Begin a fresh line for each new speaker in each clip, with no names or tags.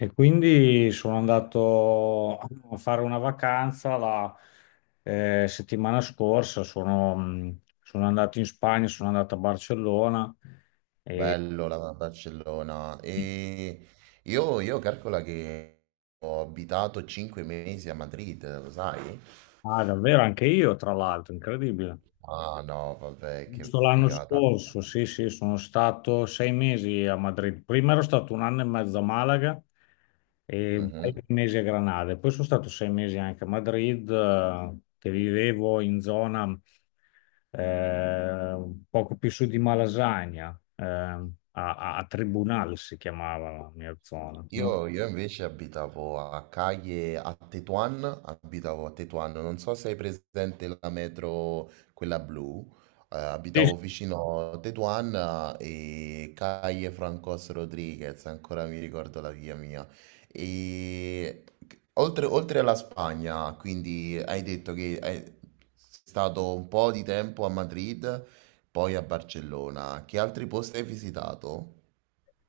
E quindi sono andato a fare una vacanza la settimana scorsa. Sono andato in Spagna, sono andato a Barcellona e,
Bello la Barcellona. E io calcola che ho abitato 5 mesi a Madrid, lo sai?
ah, davvero, anche io, tra l'altro, incredibile.
Ah no, vabbè, che
Giusto l'anno
figata.
scorso, sì, sì, sono stato 6 mesi a Madrid. Prima ero stato un anno e mezzo a Malaga e un paio di mesi a Granada. E poi sono stato 6 mesi anche a Madrid, che vivevo in zona eh, poco più su di Malasagna, a Tribunal si chiamava la mia zona.
Io invece abitavo a Caglie, a Tetuan, abitavo a Tetuan, non so se hai presente la metro, quella blu, abitavo vicino a Tetuan e Caglie Francos Rodriguez, ancora mi ricordo la via mia. E oltre alla Spagna, quindi hai detto che è stato un po' di tempo a Madrid, poi a Barcellona, che altri posti hai visitato?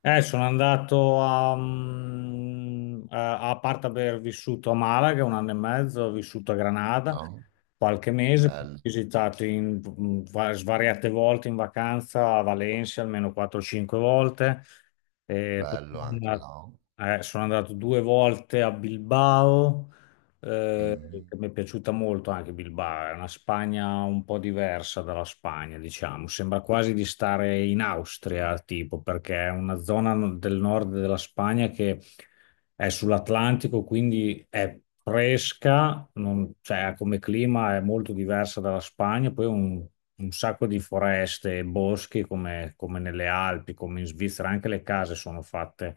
Sono andato a parte aver vissuto a Malaga un anno e mezzo. Ho vissuto a Granada
Ah,
qualche mese, ho
bello.
visitato svariate volte in vacanza a Valencia, almeno 4-5 volte. E poi
Bello
sono
anche,
andato,
no?
eh, sono andato 2 volte a Bilbao, eh,
Mm.
che mi è piaciuta molto anche Bilbao. È una Spagna un po' diversa dalla Spagna, diciamo, sembra quasi di stare in Austria, tipo, perché è una zona del nord della Spagna che è sull'Atlantico, quindi è fresca, cioè, come clima è molto diversa dalla Spagna. Poi un sacco di foreste e boschi come, come nelle Alpi, come in Svizzera. Anche le case sono fatte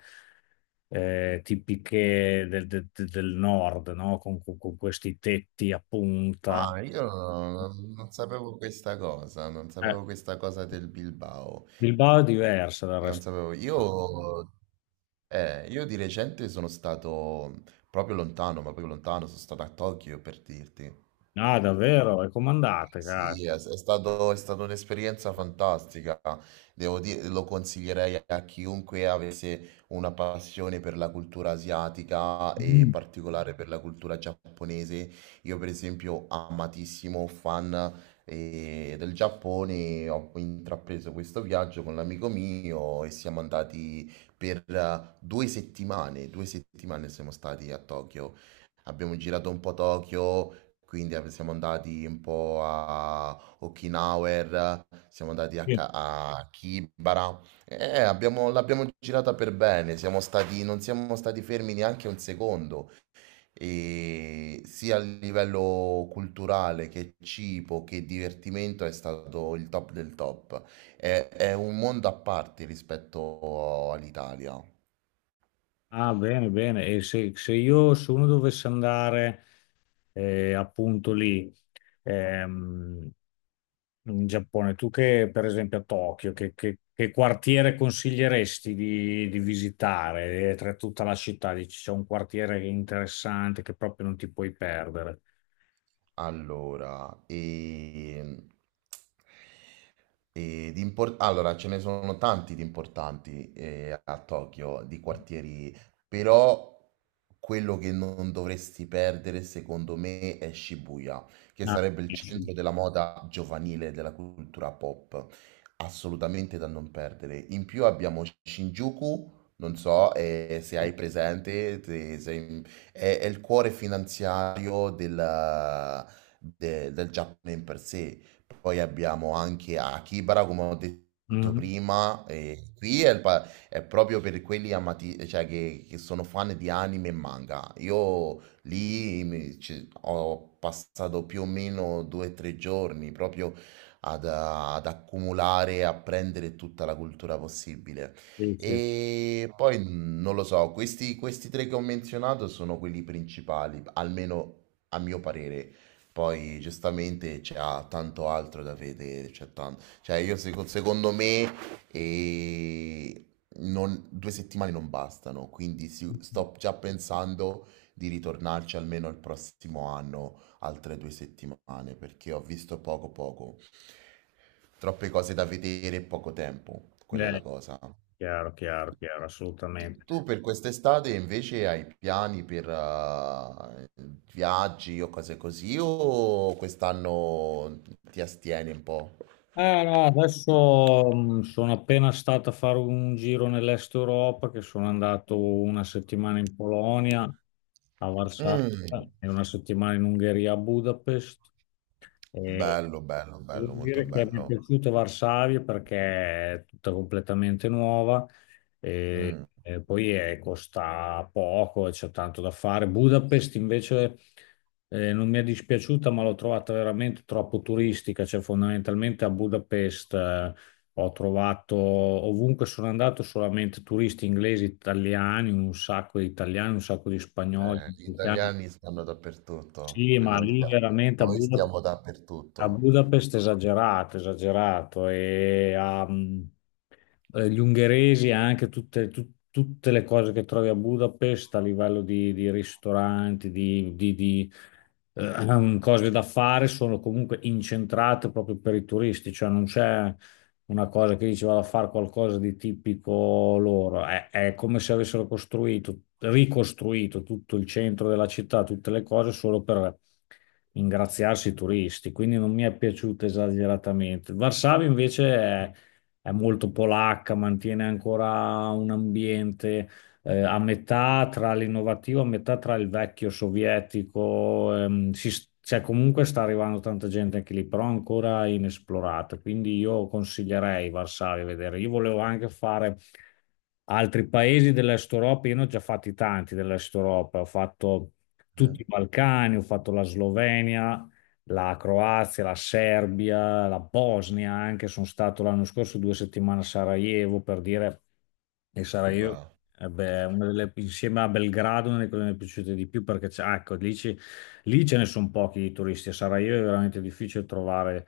tipiche del nord, no? Con questi tetti a punta.
Ah, io non, non sapevo questa cosa, non
Eh,
sapevo questa cosa del Bilbao.
Bilbao è diversa dal
Non
resto.
sapevo. Io di recente sono stato proprio lontano, ma proprio lontano, sono stato a Tokyo per dirti.
Ah, davvero? E comandate, caro.
Sì, è stata un'esperienza fantastica. Devo dire, lo consiglierei a chiunque avesse una passione per la cultura asiatica e in
Mm,
particolare per la cultura giapponese. Io, per esempio, amatissimo fan del Giappone, ho intrapreso questo viaggio con l'amico mio e siamo andati per 2 settimane. 2 settimane siamo stati a Tokyo. Abbiamo girato un po' Tokyo, quindi ab siamo andati un po' a Okinawer, siamo andati a
sì.
Ka a Kibara e abbiamo l'abbiamo girata per bene, siamo stati non siamo stati fermi neanche un secondo, e sia a livello culturale che cibo che divertimento è stato il top del top. È un mondo a parte rispetto all'Italia.
Ah, bene, bene. E se, se io, se uno dovesse andare appunto lì, ehm, in Giappone. Tu che, per esempio, a Tokyo, che quartiere consiglieresti di visitare tra tutta la città? Dici, c'è un quartiere interessante che proprio non ti puoi perdere.
Allora, e... E allora, ce ne sono tanti di importanti a Tokyo, di quartieri, però quello che non dovresti perdere, secondo me, è Shibuya, che
Ah,
sarebbe il
sì.
centro della moda giovanile e della cultura pop, assolutamente da non perdere. In più abbiamo Shinjuku, non so se hai presente, è il cuore finanziario del Giappone in per sé. Poi abbiamo anche Akihabara, come ho detto
Mhm.
prima, e qui è, è proprio per quelli amati, cioè che sono fan di anime e manga. Io lì ho passato più o meno 2 o 3 giorni proprio ad accumulare e apprendere tutta la cultura possibile.
Sì, sì.
E poi non lo so, questi tre che ho menzionato sono quelli principali, almeno a mio parere. Poi giustamente c'è tanto altro da vedere, cioè io secondo me eh, 2 settimane non bastano, quindi sto già pensando di ritornarci almeno il prossimo anno, altre 2 settimane, perché ho visto poco poco, troppe cose da vedere e poco tempo, quella è
Eh,
la cosa.
Chiaro, chiaro, chiaro, assolutamente.
Tu per quest'estate invece hai piani per viaggi o cose così, o quest'anno ti astieni un po'?
No, adesso sono appena stato a fare un giro nell'est Europa, che sono andato una settimana in Polonia, a Varsavia,
Mm.
e una settimana in Ungheria, a Budapest. E
Bello, bello,
devo
bello, molto
dire che mi è
bello.
piaciuto Varsavia perché è tutta completamente nuova
Mm.
e poi costa poco e c'è tanto da fare. Budapest invece non mi è dispiaciuta, ma l'ho trovata veramente troppo turistica. Cioè, fondamentalmente a Budapest ho trovato ovunque sono andato solamente turisti inglesi, italiani, un sacco di italiani, un sacco di spagnoli.
Eh, gli italiani stanno dappertutto,
Sì, ma lì veramente a
noi stiamo
A
dappertutto.
Budapest è esagerato, esagerato. E gli ungheresi anche tutte le cose che trovi a Budapest a livello di ristoranti, cose da fare sono comunque incentrate proprio per i turisti. Cioè non c'è una cosa che diceva a fare qualcosa di tipico loro. È come se avessero costruito, ricostruito tutto il centro della città, tutte le cose solo per ingraziarsi i turisti. Quindi non mi è piaciuta esageratamente. Varsavia invece è molto polacca, mantiene ancora un ambiente a metà tra l'innovativo, a metà tra il vecchio sovietico. Cioè, comunque sta arrivando tanta gente anche lì, però ancora inesplorata, quindi io consiglierei Varsavia a vedere. Io volevo anche fare altri paesi dell'Est Europa, io ne ho già fatti tanti dell'Est Europa, ho fatto tutti
Mm.
i Balcani, ho fatto la Slovenia, la Croazia, la Serbia, la Bosnia anche. Sono stato l'anno scorso 2 settimane a Sarajevo per dire, e Sarajevo
Beh.
eh beh, è una delle, insieme a Belgrado, una delle cose che mi è piaciute di più, perché ah, ecco, lì, lì ce ne sono pochi di turisti. A Sarajevo è veramente difficile trovare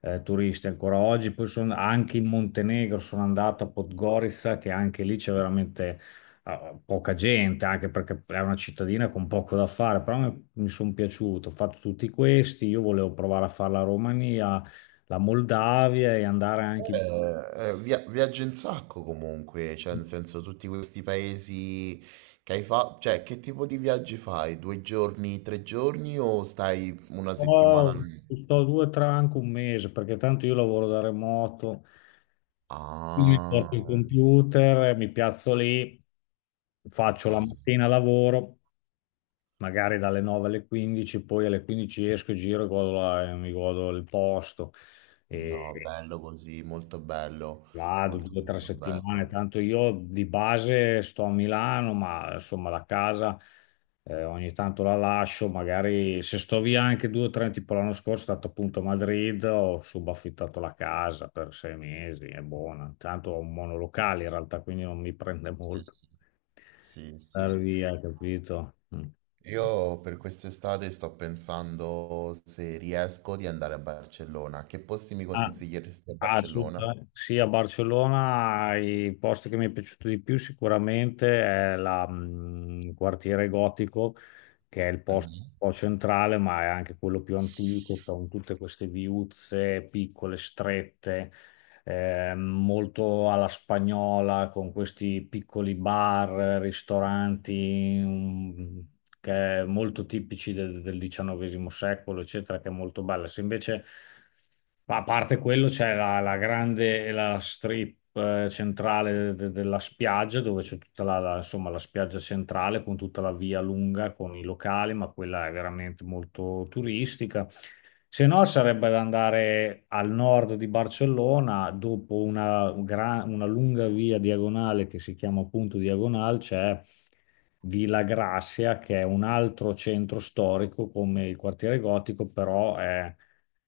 turisti ancora oggi. Poi sono anche in Montenegro, sono andato a Podgorica, che anche lì c'è veramente, ah, poca gente, anche perché è una cittadina con poco da fare. Però mi sono piaciuto, ho fatto tutti questi. Io volevo provare a fare la Romania, la Moldavia e andare anche...
Viaggi un sacco comunque, cioè nel senso tutti questi paesi che hai fatto, cioè che tipo di viaggi fai? Due giorni, tre giorni o stai una settimana
Oh,
lì?
sto due, tre, anche un mese, perché tanto io lavoro da remoto, quindi mi porto il
Ah,
computer, mi piazzo lì, faccio la
ah,
mattina lavoro, magari dalle 9 alle 15, poi alle 15 esco, giro e mi godo il posto.
no,
E
bello così, molto bello,
vado
molto
due o tre
molto
settimane,
bello.
tanto io di base sto a Milano, ma insomma la casa ogni tanto la lascio, magari se sto via anche due o tre, tipo l'anno scorso sono stato appunto a Madrid, ho subaffittato la casa per 6 mesi, è buona, tanto ho un monolocale in realtà, quindi non mi prende
Sì,
molto
sì, sì,
andare
sì.
via, capito? Mm.
Io per quest'estate sto pensando se riesco di andare a Barcellona. Che posti mi
Ah.
consiglieresti a
Ah,
Barcellona?
assolutamente. Sì, a Barcellona i posti che mi è piaciuto di più sicuramente è il quartiere gotico, che è il posto un
Eh.
po' centrale, ma è anche quello più antico, con tutte queste viuzze piccole, strette, molto alla spagnola con questi piccoli bar, ristoranti, che è molto tipici del XIX secolo, eccetera, che è molto bella. Se invece, a parte quello, c'è la grande la strip centrale della spiaggia, dove c'è tutta insomma, la spiaggia centrale con tutta la via lunga con i locali, ma quella è veramente molto turistica. Se no, sarebbe da andare al nord di Barcellona. Dopo una lunga via diagonale che si chiama appunto Diagonal, c'è Villa Grazia, che è un altro centro storico come il quartiere gotico, però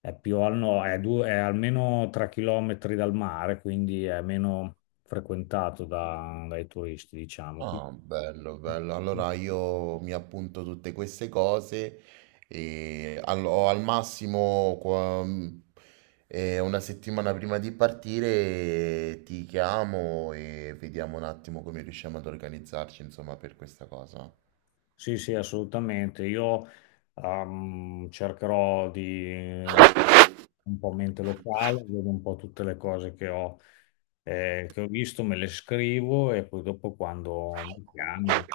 è più al nord, è almeno 3 chilometri dal mare, quindi è meno frequentato dai turisti, diciamo.
Ah, bello, bello. Allora io mi appunto tutte queste cose e o al massimo una settimana prima di partire ti chiamo e vediamo un attimo come riusciamo ad organizzarci, insomma, per questa cosa.
Sì, sì, assolutamente. Io cercherò di un po' mente locale, vedo un po' tutte le cose che che ho visto, me le scrivo e poi dopo quando mi chiami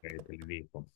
te le dico.